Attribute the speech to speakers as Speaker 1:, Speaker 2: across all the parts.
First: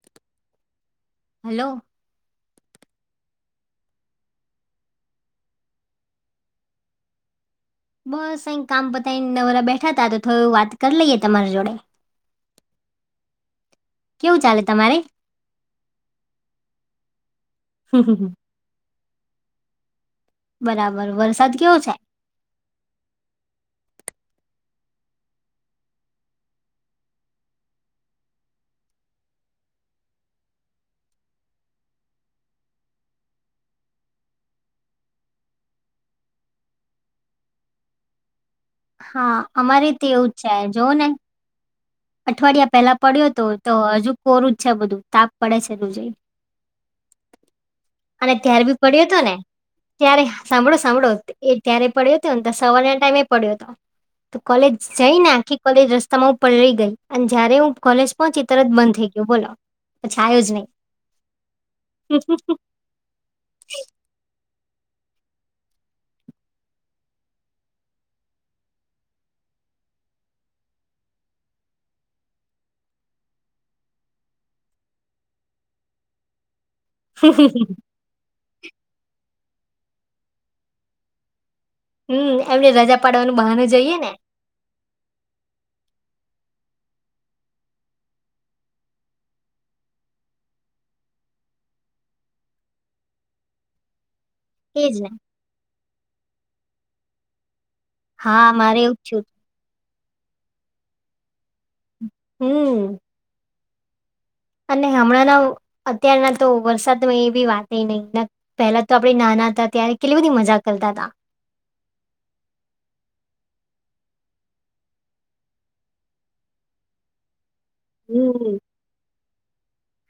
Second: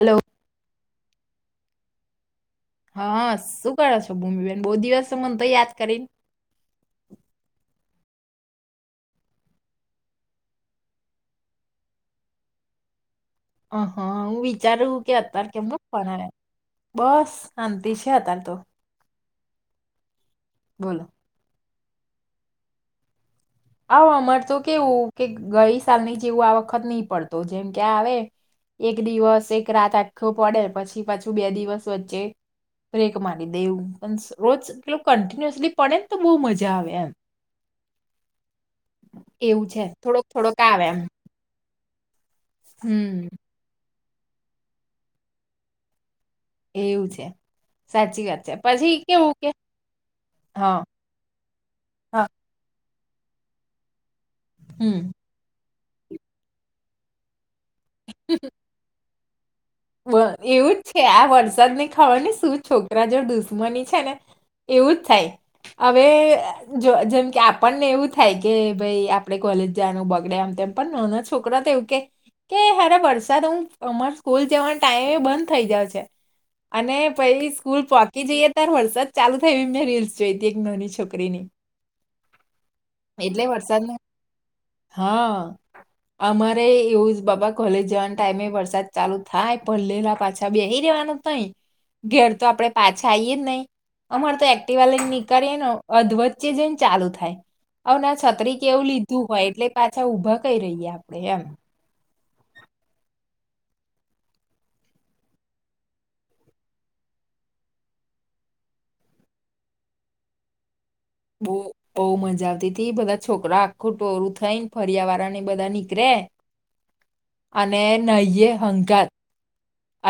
Speaker 1: Hello.
Speaker 2: Hello.
Speaker 1: હા શું કરો છો ભૂમિબેન બહુ દિવસ મને તો યાદ કરીને
Speaker 2: બસ અ કામ પતા નવરા બેઠા હતાા તો થોડ વાત કરી લઈએ તમારી જોડે
Speaker 1: અ હા હું
Speaker 2: કેવું ચાલે
Speaker 1: વિચારું
Speaker 2: તમારે
Speaker 1: કે અત્યારે કેમ ફને બસ અંત શ હ હતાાલ તો બોલો
Speaker 2: બરાબર વરસાદ કેવો છે
Speaker 1: આવો અમાર તો કેવું કે ગઈ સાલની જેવું આ વખત નહી પડતો જેમ ક્યા આવે એક દિવસ એક રાત આખો પડે પછી પાછું બે દિવસ વચ્ચે બ્રેક મારી દેવું પણ રોજ એલ કન્ટિન્યુઅસલી પડે ને તો બહુ મજા આવે એમ
Speaker 2: હા
Speaker 1: એવું છે
Speaker 2: અમારીીતે
Speaker 1: થોડોક
Speaker 2: એવું જ છે
Speaker 1: થોડોક આવે
Speaker 2: જોવું
Speaker 1: એમ
Speaker 2: ને અઠવાડિયા પેલા
Speaker 1: હમ
Speaker 2: પડ્યો તો તો હજુ કોરું જ છે બધું તાપ પડે છે દું જઈ
Speaker 1: એવું છે. સાચી
Speaker 2: અને
Speaker 1: વાત છે
Speaker 2: ત્ય્યારે બી
Speaker 1: પછી
Speaker 2: પડ્યો હતો
Speaker 1: કેવું
Speaker 2: ને
Speaker 1: કે
Speaker 2: ત્યારે સાંભળો
Speaker 1: હા
Speaker 2: સાંભળો ત્યારે પડ્યો
Speaker 1: હા
Speaker 2: હતો ને તો સવારના ટાઈમે પડ્યો હતો તો કોલેજ
Speaker 1: હમ
Speaker 2: જઈને આખી કોલેજ રસ્તામાં હું પલળી ગઈ અને જયારે હું કોલેજ પહોંચી તરત બંધ થઈ ગયયો બોલો પછી આવ્યો નહી
Speaker 1: એવું જ છે આ વરસાદ ની ખબર ને શું છોકરા જો દુશ્મની છે ને એવું જ થાય. હવે જેમ કે આપણને એવું થાય કે ભાઈ આપડે કોલેજ જવાનું બગડ આમ તેમ પણ નાના છોકરા તો એવું કે કે હરે વરસાદ હું અમાર સ્કૂલ નો ટાઈમે બંધ થઈ જયો છે અને પછ સ્કૂલ પોકી જઈએ સત્તર વર્ષ જ ચાલુ થય એવી મેં રીલ્સ જોઈ હતી એક નવી છોકરીની
Speaker 2: હમ એમને રજા પાડવાનું
Speaker 1: એટલે
Speaker 2: બહાનું
Speaker 1: વરસાદને
Speaker 2: જઈએે ને
Speaker 1: હા અમારે એવું બાબા કોલેજ જવાના ટાઈમે વરસાદ ચાલુ થાય પણ લેલા પાછા બે રેવાનું તઈ ઘેર તો આપડે પાછા આવીઈએ જ નહીિ અમાર તો એકટીવા
Speaker 2: એજ ને
Speaker 1: નીકળીએ ને અધ વચ્ચે જને ચાલુ થાય. હ ના
Speaker 2: હા
Speaker 1: છત્રી
Speaker 2: મારે
Speaker 1: કેવું
Speaker 2: એવું જ થયું
Speaker 1: લીધું હોય એટલે પાછા ઉભા કઈ રહીએ આપડે એમ
Speaker 2: હમ અને હમણાંના અત્યારના તો વરસાદમાં એ બી વાત નહી પહેલા તો આપે નાના હતા ત્યારે કેટલી બધી મજા કરતા હતા.
Speaker 1: બુ. બહુ મજા આવતી બધા છોકરા આખું ટોરું થઈ ને ફર્યા વાળા ને બધા નીકળે અને
Speaker 2: હમ્મ,
Speaker 1: નહીયએ હંકાર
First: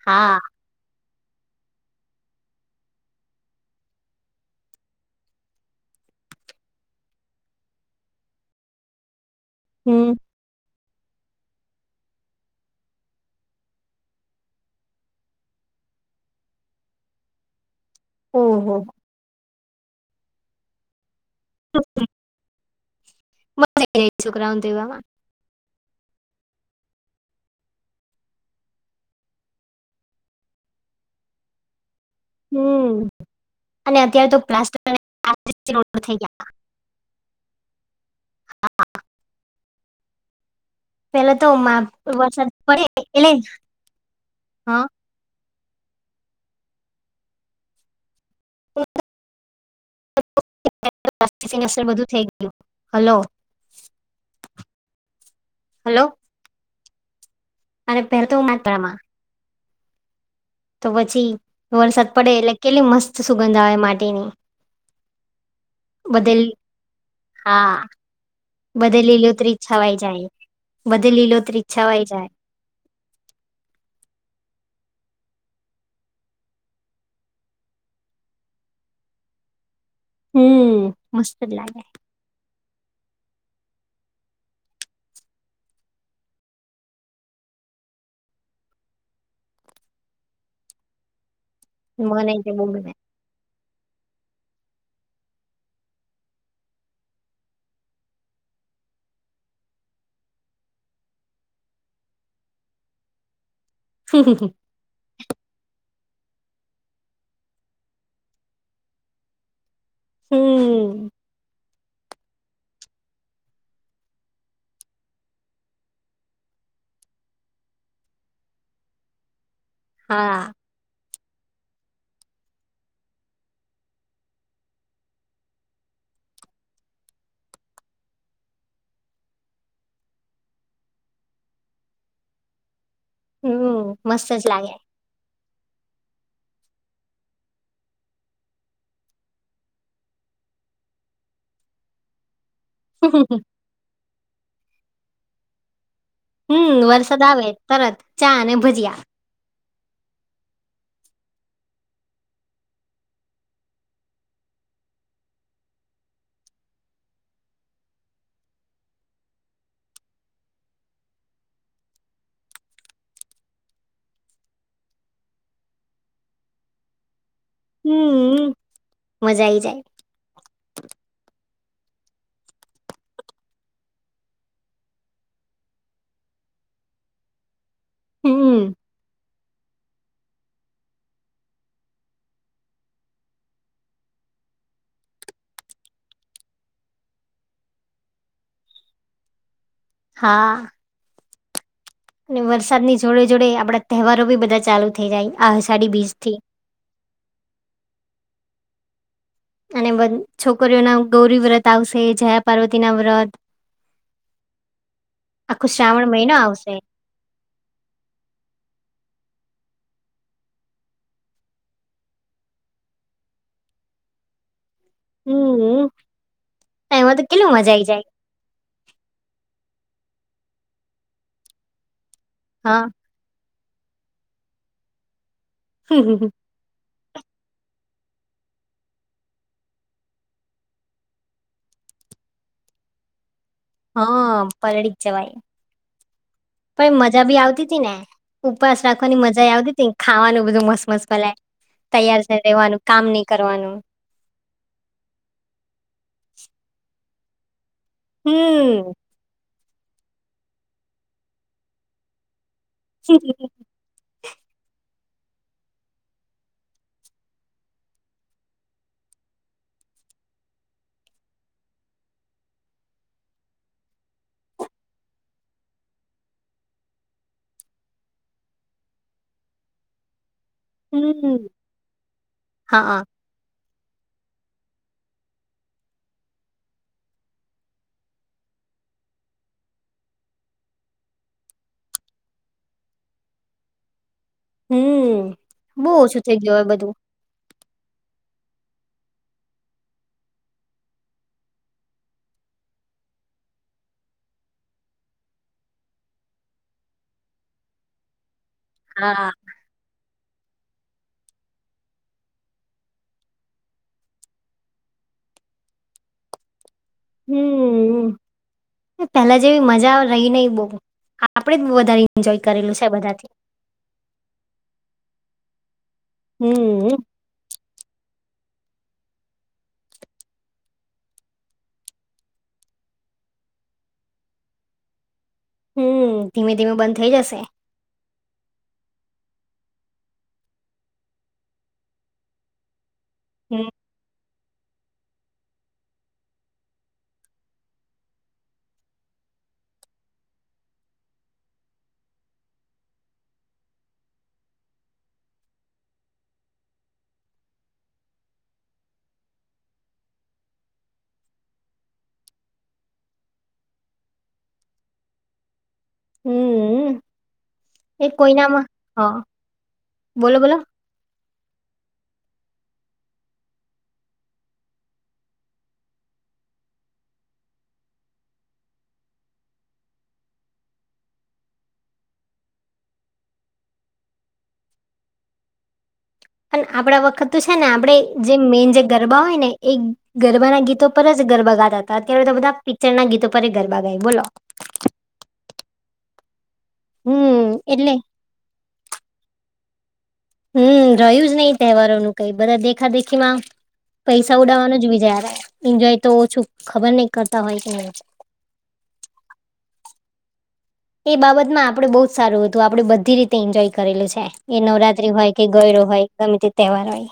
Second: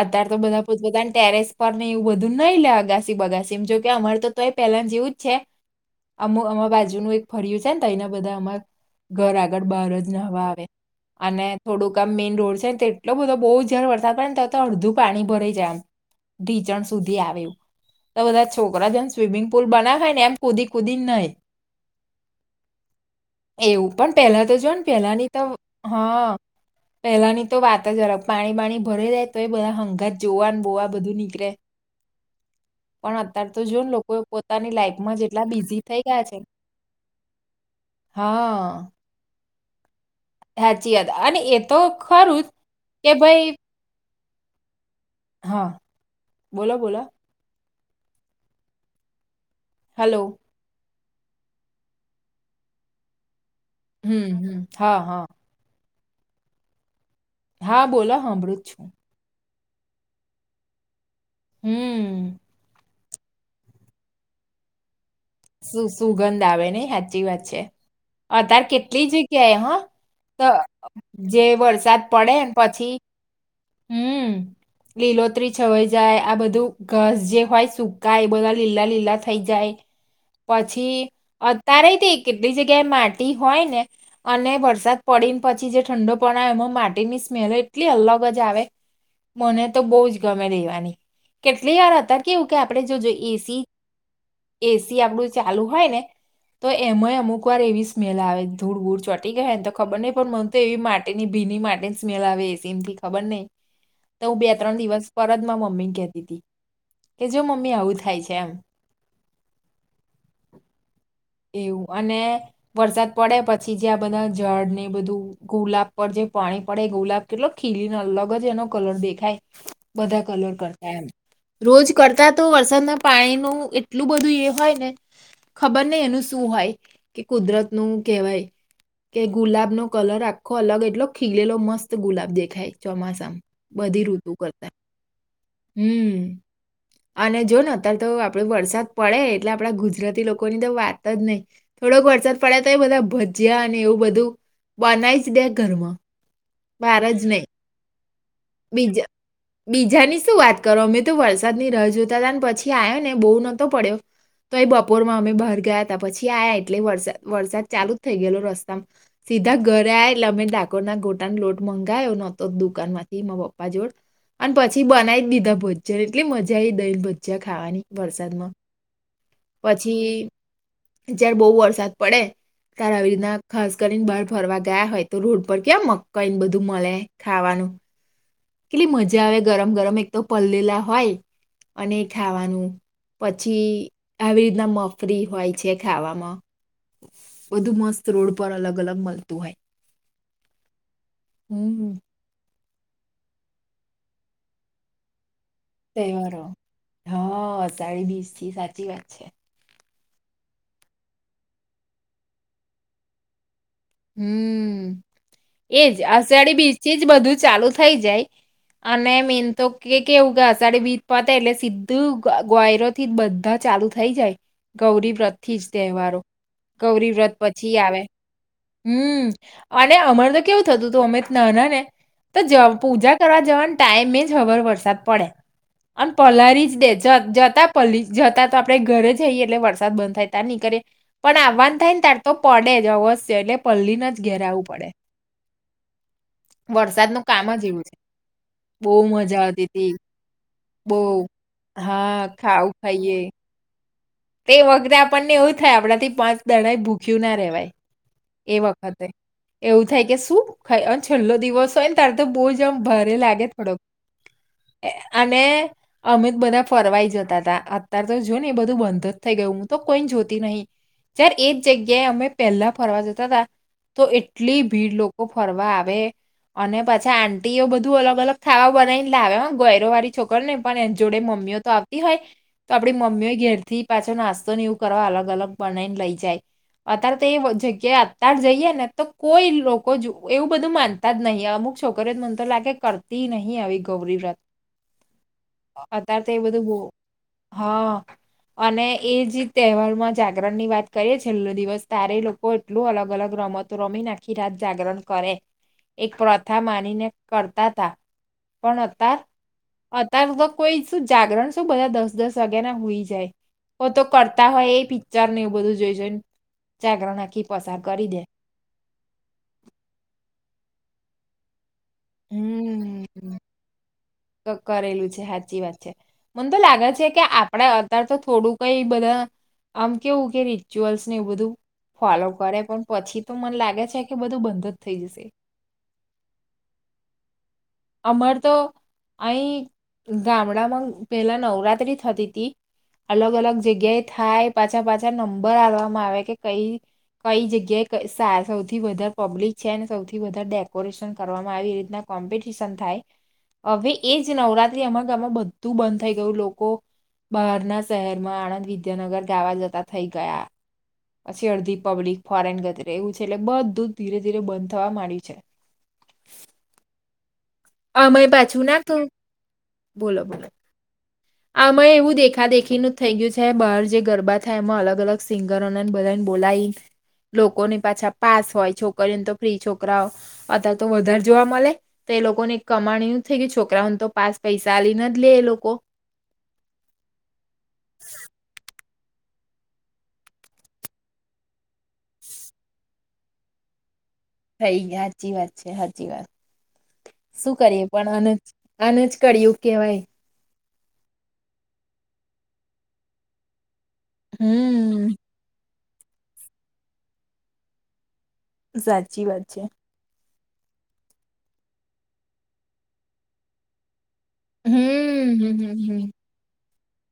Speaker 1: અત્ય્યારે
Speaker 2: હા
Speaker 1: તો બધા પોતપતાની ટેરેસ પર ને એવું બધું નહી લે અગાસી બગાસી જોકે અમારે તો એ પહેલા જેવું જ છે. અમુ અમા બાજુનું એક ફરય્યું છે ને તો એના બધા અમાર ઘર આગળ બહાર જ
Speaker 2: હમ્મ,
Speaker 1: નહવા આવે અને થોડુંક આમ મેઈન રોડ છે ને તો એટલો બધો બહુ જારે વરસાદ પડ ને તો અડધું પાણી ભરાઈ જાય એમ ઢીચણ સુધી આવેું તો બધા
Speaker 2: ઓહો
Speaker 1: છોકરા જે સ્વિમિંગ પુલ બનાય ને એ કુદીિક કુદી નઈ.
Speaker 2: [unintelligible] મળે
Speaker 1: એવું પણ પેલા તો
Speaker 2: છોકરાઓને
Speaker 1: જો ને
Speaker 2: એવામાં
Speaker 1: પેલા ની તો હા પેલાની તો વાત જ અલગ પાણી પાણી ભરી જાય. તો એ બધા હંગાત જોવાને બોવા બધું નીકળે.
Speaker 2: હમ્મ,
Speaker 1: પણ અત્યારે તો જો ને
Speaker 2: અને
Speaker 1: લોકો
Speaker 2: અત્યારે તો
Speaker 1: પોતાની
Speaker 2: પ્લાસ્ટર
Speaker 1: લાઈફમાં જેટલા બિઝી થઈ ગયા છે. હા. સાચી વાદ
Speaker 2: પેલા
Speaker 1: અને એ તો
Speaker 2: માં
Speaker 1: ખરું જ
Speaker 2: વરસાદ પડે
Speaker 1: કે
Speaker 2: એટલે
Speaker 1: ભાઈ
Speaker 2: હા
Speaker 1: હા બોલો બોલા હલો
Speaker 2: [unintelligible] [unintelligible] બધું થઈ ગયું હલો
Speaker 1: હમ હમ હા હા.
Speaker 2: હલો.
Speaker 1: હા
Speaker 2: અને
Speaker 1: બોલો
Speaker 2: પહેલા તો
Speaker 1: હામડૂ છું.
Speaker 2: માત્રામાં તો પછી વરસાદ
Speaker 1: હમ
Speaker 2: પડે એટલે કેટલી મસ્ત સુગંધા આવે માટીની.
Speaker 1: સુું સુગંધ
Speaker 2: બધે લી-
Speaker 1: આવે નઈ સાચી વાત છે.
Speaker 2: હા
Speaker 1: અધાર
Speaker 2: બધે
Speaker 1: કેટલી જગ્યાએ
Speaker 2: લીલોતરી
Speaker 1: હા
Speaker 2: છવાઈ જાય
Speaker 1: તો
Speaker 2: બધે
Speaker 1: જે
Speaker 2: લીલોતરી
Speaker 1: વરસાદ
Speaker 2: છવાઈ જાય
Speaker 1: પડે પછી.
Speaker 2: [inaudible]
Speaker 1: હમ. લીલોતરી છવાઈ જાય આ બધું ઘસ જે હોય સુકાય એ બધા લીલા લીલા થઈ જાય.
Speaker 2: હમ
Speaker 1: પછી
Speaker 2: મસ્ત જ લાગે
Speaker 1: અત્યારે તે કેટલી જગ્યાએ માટી હોય ને અને વરસાદ પડીને પછી જે ઠંડો પણ આવે એમાં માટીની સ્મેલ એટલી અલગ જ આવે મને તો બહુ જ ગમે રહેવાની. કેટલી વાર અતાર
Speaker 2: મને
Speaker 1: કેવું
Speaker 2: તે
Speaker 1: કે
Speaker 2: બહુ
Speaker 1: આપણે
Speaker 2: ગમે
Speaker 1: જો જો એસી એસી આપડું ચાલુ હોય ને તો એમાંય અમુક વાર એવી સ્મેલ આવે ધૂળ ધૂળ ચોટી ગયા એને તો ખબર નહ પણ તો એવી માટેની ભીની માટે સ્મેલ આવે એસીમથી ખબર નહ તો હું બે ત્રણ દિવસ પરત મા મમ્મી કતી હતી કે જો મમ્મી આવું થાય છે એમ
Speaker 2: હમ.
Speaker 1: એવું અને વરસાદ પડે પછી જે આ બધા ઝાડ ને બધું. ગુલાબ પર જે પાણી પડે એ ગુલાબ કેટલો ખીલીને અલગ જ એનો કલર દેખાય બધા
Speaker 2: હા
Speaker 1: કલર કરતા એમ રોજ કરતા તો વરસાદના પાણી ન એટલું બધું એ હોય ને ખબર નહ એનું શું હોય કે કુદરત નું કહેવાય. કે ગુલાબ નો કલર આખો અલગ એટલો ખીલેલો મસ્ત ગુલાબ દેખાય ચોમાસા
Speaker 2: હમ
Speaker 1: બધી
Speaker 2: મસ્ત
Speaker 1: ઋતુ
Speaker 2: જ લાગે
Speaker 1: કરતા હમ અને જો ને અત્યારે તો આપણો વરસાદ પડે એટલે આપણા ગુજરાતી લોકો ની તો વાત ન થોડક વર્સા પડ્યા તો બધા ભજીયા એવું બધું બનાઈ જ દે ઘરમાં
Speaker 2: હમ
Speaker 1: બહાર જ
Speaker 2: વરસાદ આવે
Speaker 1: નહીં
Speaker 2: તત ચા અને ભજીયા
Speaker 1: બીજા બીજાની શું વાત કરો અમે તો વરસાદની ર જોતા હતા ને પછી આવ્યો ને બહુ નહતો પડ્યો. તો એ બપોરમાં અમે બહાર ગયા હતા પછી આયા એટલે વરસાદ વરસાદ ચાલુ જ થઈ ગયેલો રસ્તામાં સીધા ઘરે આ લમે ડાકોર ના ગોટાનો લોટ મંગાયો નતો દુકાન માંથી મારા પપ્પા જોડ અને પછી બનાવી દીધા ભોજન એટલે મજા આવીઈ દેલ ભન છે ખાવાની વરસાદમાં
Speaker 2: હમ મજા આઈ જાય
Speaker 1: પછી. જય્યારે બહુ વરસાદ પડે તારે આવી રીતના ખાસ કરીને બહાર ફરવા ગયા હોય તો રોડ પર કે્યા મકઈને બધું મળે ખાવાનું.
Speaker 2: હમ
Speaker 1: કેટલી મજા આવે ગરમ ગરમ એક તો પલેલા હોય અને ખાવાનું. પછી આવી રીતના મફરી હોય છે ખાવામાં બધું મસ્ત રોડ પર અલગ અલગ મળતું હોય.
Speaker 2: હા.
Speaker 1: હમ હમ.
Speaker 2: અને વરસાદ ની જોડે જોડે આપડા તહેવારો બી બધા ચાલુ થઈ જાય આ- અષાઢી બીજ થી
Speaker 1: તહેવારો હ સાડી બીસ થી સાચી વાત છે.
Speaker 2: અને છોકરીઓના ગૌરી વ્રત આવશે જયા પાર્વતી ના વ્રત આખો
Speaker 1: હમ એજ
Speaker 2: શ્રાવણ મહિનો
Speaker 1: અષાઢી
Speaker 2: આવશે.
Speaker 1: બીચ થી જ બધું ચાલુ થઇ જાય. અને મેન તો કે કેવું ગાસડીે બીજ પાતા એટલે સીધું ગ્વાયરો થી બધા ચાલુ થઈ જાય. ગૌરી વ્રત થી જ
Speaker 2: હમ્મ,
Speaker 1: તહેવારો ગૌરી
Speaker 2: એમાં તો
Speaker 1: વ્રત
Speaker 2: કેટલું મજા
Speaker 1: પછી
Speaker 2: આઈ
Speaker 1: આવે.
Speaker 2: જાય.
Speaker 1: હમ અને અમર તો કેવું થતું હતું અમે નાના ને તો
Speaker 2: હા.
Speaker 1: પૂજા કરવા જવા ટાઈમે જ હબર વરસાદ પડે અને પલારી જ દેજ જતા પલી જતા તો આપડણે ઘરે જઈએ એટલે વરસાદ બંધ થાય ત્યા નીકળે પણ આવવાન થાય ને તારે તો પડે જ અવશ્ય એટલે પલ્લીને જ ઘેર
Speaker 2: હા
Speaker 1: આવવું પડે.
Speaker 2: પરળ જવાય- પણ
Speaker 1: વરસાદનું
Speaker 2: મજા બી
Speaker 1: કામ
Speaker 2: આવતી
Speaker 1: જ
Speaker 2: હતી
Speaker 1: એવું
Speaker 2: ને
Speaker 1: છે.
Speaker 2: ઉપવાસ રાખવાની મજા આવતી હતી ને ખાવાનું બધું મસ્ત
Speaker 1: બહુ
Speaker 2: મસ્ત મલે. તૈયાર
Speaker 1: હા
Speaker 2: છે
Speaker 1: ખાવું
Speaker 2: રહેેવાનું કામ
Speaker 1: ખાઈએ
Speaker 2: નહી કરવાનું.
Speaker 1: તે એ વખતે આપણને એવું થાય આપણા થી પાંચ દણા ભૂખ્યું ના રહેેવાય. એ
Speaker 2: હમ્મ.
Speaker 1: વખતે એવું થાય કે શું ખાય છેલ્લો દિવસ હોય ને તારે તો બહુ જમ ભરે લાગે થોડોક
Speaker 2: [unintelligible]
Speaker 1: અને અમિત બધા ફરવાઈ જતા હતા અત્યાર તો જોય ને એ બધું બધ થઈ ગયું હું તો કોઈ જોતી નહી જય્યારે એજ જગ્યાએ અમે પહેલા ફરવા જતા હતા. તો એટલી ભીડ લોકો ફરવા આવે. અને પછી આંટીીઓ બધું અલગ અલગ ખાવા બનાવીને લાવે ગયરો વાળી છોકરીને પણ એ જોડે
Speaker 2: હમ્મ.
Speaker 1: મમ્મી તો આવતી હોય તો આપડી
Speaker 2: હા.
Speaker 1: મમ્મીય ઘેર પાછો નાસ્તો ને એવું કરવા અલગ અલગ બનાને લઈ જાય. અત્યારે તો એ જગ્યાએ અત્યારે જઈએ ને તો કોઈ લોકો જો એવું બધું માન ત જ નહી અમુક છોકરીત મત લાગે કરતી ન આવીવે ગૌરીબ રથ
Speaker 2: હમ બહુ ઓછું થઇ ગયું એ
Speaker 1: બહુ
Speaker 2: બધું
Speaker 1: હા. અને એ જ તહેવાર માં જાગરણ ની વાત કરીએ છેલ્લો દિવસ તારે લોકો એટલું અલગ અલગ રમતો રમી નાખી રાત જાગરણ કરે એક પ્રથા માનીને કરતા તા પણ અતાર
Speaker 2: હા.
Speaker 1: અતાર તો કોઈ શું જાગરણ શું બધા દસ દસ વાગ્યા ના હુઈ જાય ઓ તો કરતા હોય એ પિક્ચર ને એવું બધું જોઈ જોઈને જાગરણ આખી પસાર કરી દે.
Speaker 2: પેલા જેવી મજા રય નય બો, આપળે જ વધારે એન્જોય કરેલું છે બધાથી.
Speaker 1: તો કરેલું છે હાચી વાત છે મન તો લાગે
Speaker 2: હમ્મ.
Speaker 1: છે કે આ પળા અત્યર તો થોડું કઈ બધા આમ કેવું કે રિચ્યુઅલ્સ ને એ બધું. ફોલો કરે પણ પછી તો મને લાગે છે કે બધું બંધ જ થઈ જશે.
Speaker 2: હમ્મ, ધીમે ધીમે બંધ થઇ જશે.
Speaker 1: અમાર તો અઈ ગામડામાં પેલાં નવરાત્રિ થતી તી અલગ અલગ
Speaker 2: હમ્મ.
Speaker 1: જગ્યાએ થાય પાછા પાછા નંબર હાલવામાં આવે કે કઈ કઈ જગ્યાએ કઈ સાર સૌથી વધારે પબ્લિક છે, ને સૌથી વધારે ડેકોરેશન કરવામાં આવી રીતના કોમ્પિ ટિશન થાય, અવે એ જ નવરાત્રી અમાર ગામમાં બધું બંધ થઈ ગયું, લોકો બારના શેહેરમાં, આણંદ, વિદ્યાનગર ગાવા જતા થઈ ગયા. પછી અળધી પબ્લિક ફોરેન ગતી રય એવું છે એટલે બધું જ ધીરે ધીરે બંધ થવા માંડ્યું છે.
Speaker 2: હમ્મ અ, એ
Speaker 1: આમાંય
Speaker 2: કોઈ
Speaker 1: પાછું
Speaker 2: નામાં
Speaker 1: ના તો
Speaker 2: હા બોલો બોલો.
Speaker 1: આમાંએ એવું દેખા દેખીનું થઈ ગ્યું છે બાર જે ગરબા થાય એમાં અલગ અલગ સિંગ ગરોને બધાને બોલાઈ લોકોની પાછા પાસ હોય છોકરીઓને તો ફ્રી છોકરાઓ અતા તો વધારે જોવા મલે તે લોકોને એક કમાણી નું થઈ ગય છોકરાઓને તો પાસ પૈસા આલી નથ લય લોકો
Speaker 2: પણ આપળા વખત તો છે ને આપળે જે મેન જે ગરબા હોય ને. એક ગરબાના ગીતો પર જ ગરબા ગાતા અતા તા, અત્યારે તો બધા પિક્ચરના ગીતો પર એ ગરબા ગાય બોલો.
Speaker 1: થઈ ગ્યા હાચી વાત છે, હાચી વાત
Speaker 2: હમ્મ,
Speaker 1: શું કરીએ
Speaker 2: એટલે
Speaker 1: પણ અ નજ આને જ કળિયુગ કેવાય.
Speaker 2: હમ્મ, રહ્યું જ નઈ તેવારોનું કઈ બધા દેખા દેખી માં પૈસા ઉડાવાનું જ
Speaker 1: હમ
Speaker 2: વિજારે એન્જોય તો ઓછું ખબર નય કરતા હોય કે
Speaker 1: સાચી વાત છે.
Speaker 2: એ બાબતમાં આપળુ બો જ સારું અતું આપળે બધી રીતે એન્જોય કરેલું છે. એ નવરાત્રી હોય
Speaker 1: હમ
Speaker 2: કે
Speaker 1: હમ હમ
Speaker 2: ગયરો હોય ગમે તે તેવાર હોય.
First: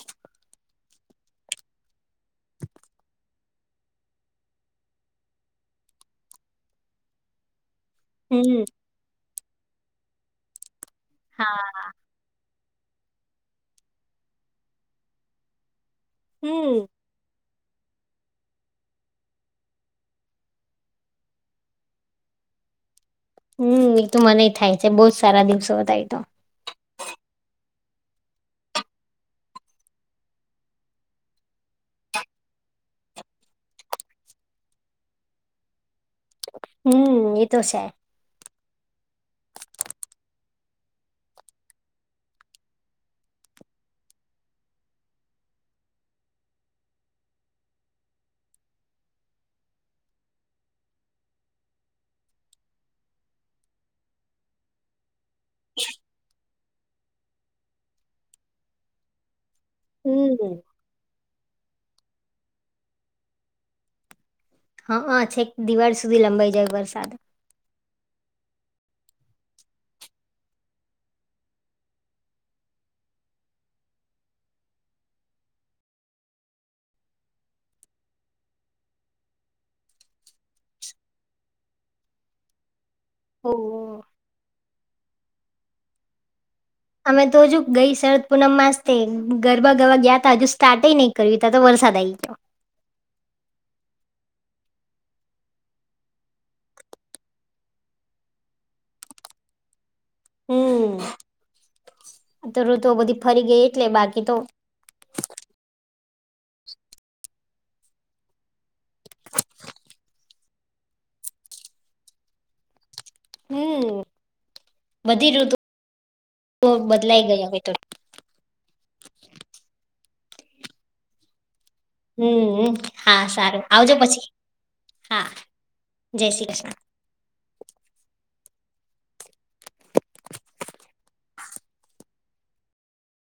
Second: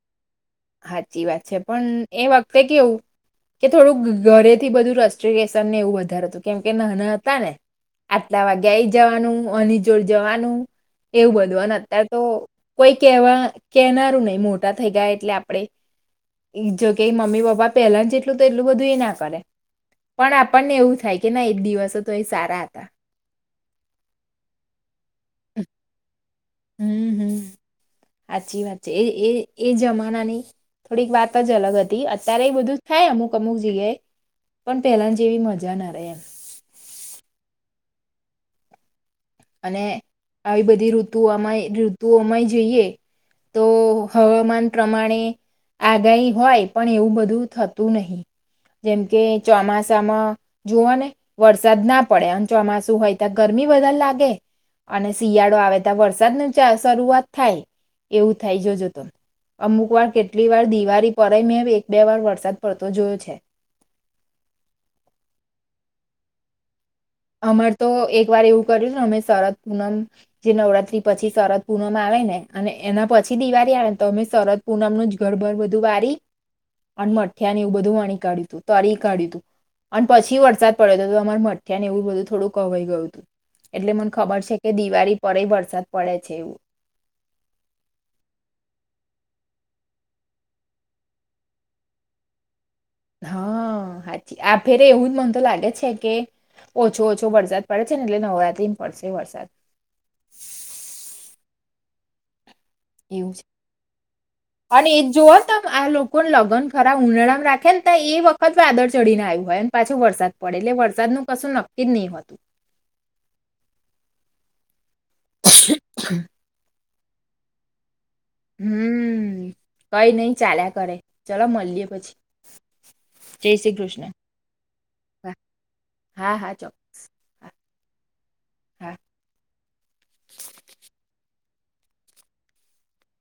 Speaker 1: હાચી વાત છે, પણ એ વકતે કેવું કે થોડુંક ઘરે થી બધું રસ્ટિગેસન ને એવું વધારે અતું કેમ કે નાના અતા ને આટલા
Speaker 2: હમ્મ,
Speaker 1: વાગે આઈ જવાનું, આની જોડ જવાનું એવું બધું અન
Speaker 2: હા.
Speaker 1: અત્યાર તો કોઈ કવા કેનારું નય મોટા થઈ ગ્યા એટલે આપળે,
Speaker 2: હમ.
Speaker 1: જગ કે મમ્મી પપ્પા પેલાન જેટલું તો એટલું બધું એ ના કરે પણ આપણને એવું થાય કે નય એ દિવસો તો એ સારા અતા.
Speaker 2: હમ્મ, ઈ તો મનેઈ થાય છે, બો જ સારા દિવસો અતા એ તો
Speaker 1: અમ્મ, હમ હાચી વાત છે એ એ એ જમાનાની. થોડીક વાત જ અલગ હતી અત્યારે એ બધું થાય અમુક અમુક જગ્યાએ પણ પેલાન જેવી મજા ના આવે એમ.
Speaker 2: હમ્મ, એ તો સે.
Speaker 1: અને આવી બધી ઋતુ આમાંએ ઋતુઓમાંય જઈએ. તો હવામાન પ્રમાણે આગાઈ હોય પણ એવું બધું થતું નહી, જેમ કે ચોમાસામાં જોવો ને વરસાદ ના પડે અન ચોમાસું હોય ત્યા ગરમી વધારે લાગે કે, અને શિયાળો આવે તા વરસાદ ન ચા શરૂઆત થાય. એવું થાય જોજો તો અમુક વાર કેટલી
Speaker 2: હમ
Speaker 1: વાર દિવારી પરે મેં એક બે વાર વરસાદ પડતો જોયો છે.
Speaker 2: હ અ છેક દિવાળ સુધી લંબાઈ જાય વરસાદ.
Speaker 1: અમાર તો એક વાર એવું કર્યું ને અમે શરદ પૂનમ જે નવરાત્રી પછી શરદ પૂનમ આવે ને અને એના પછી દિવારી આવે ને તો અમે સરરદ પૂનમનું જ ઘરબર બધું વારી અને મઠિયાને એવું બધું વણી કાઢ્યું તું તરી કાઢ્યું તું અન પછી વરસાદ પડે તો તું અમાર મટ ને એવું બધું થોડું કવાઈ ગયુંતું, એટલે
Speaker 2: ઓહ.
Speaker 1: મને ખબર છે, કે દિવાળી પર વરસાદ પડે છે, એવું
Speaker 2: અમે તો હજુ ગઈ શરદ પૂનમાસ તે ગરબા ગરબા ગયા, તા હજુ સ્ટાર્ટ નહી કર તા તો વરસાદ આવી ગયો.
Speaker 1: હ હાચી આ ફેરે એવું જ મન તો લાગે છે, કે- ઓછો ઓછો વરસાદ પડે છે, ને એટલે નવરાત્રી પડશે વરસાદ
Speaker 2: હમ અતઋ તો બધી
Speaker 1: એવું છે
Speaker 2: ફરી ગઈ એટલે બાકી તો
Speaker 1: અને એ જ જોઓ તમે આ લોકોને લગ્ન ખરાબ ઉનાળામાં રાખે ને ત એ વખત વાદળ ચડી ને આવ્યું હોય ને પાછું વરસાદ પડે એટલે વરસાદનું કશું નક્કી જ નહી હોય.
Speaker 2: હમ બધી ઋતુ [unintelligible] બદલાઈ ગઈ હવે તો,
Speaker 1: હમ કઈ નઈ ચાાલ્યા કરે ચલો મળીએ પછી.
Speaker 2: હમ હા
Speaker 1: જય
Speaker 2: સારું
Speaker 1: શ્રી
Speaker 2: આવજો
Speaker 1: કૃષ્ણ
Speaker 2: પછી હા જય
Speaker 1: હા
Speaker 2: શ્રી
Speaker 1: હા
Speaker 2: કૃષ્ણ.
Speaker 1: ચોક્કસ હા હા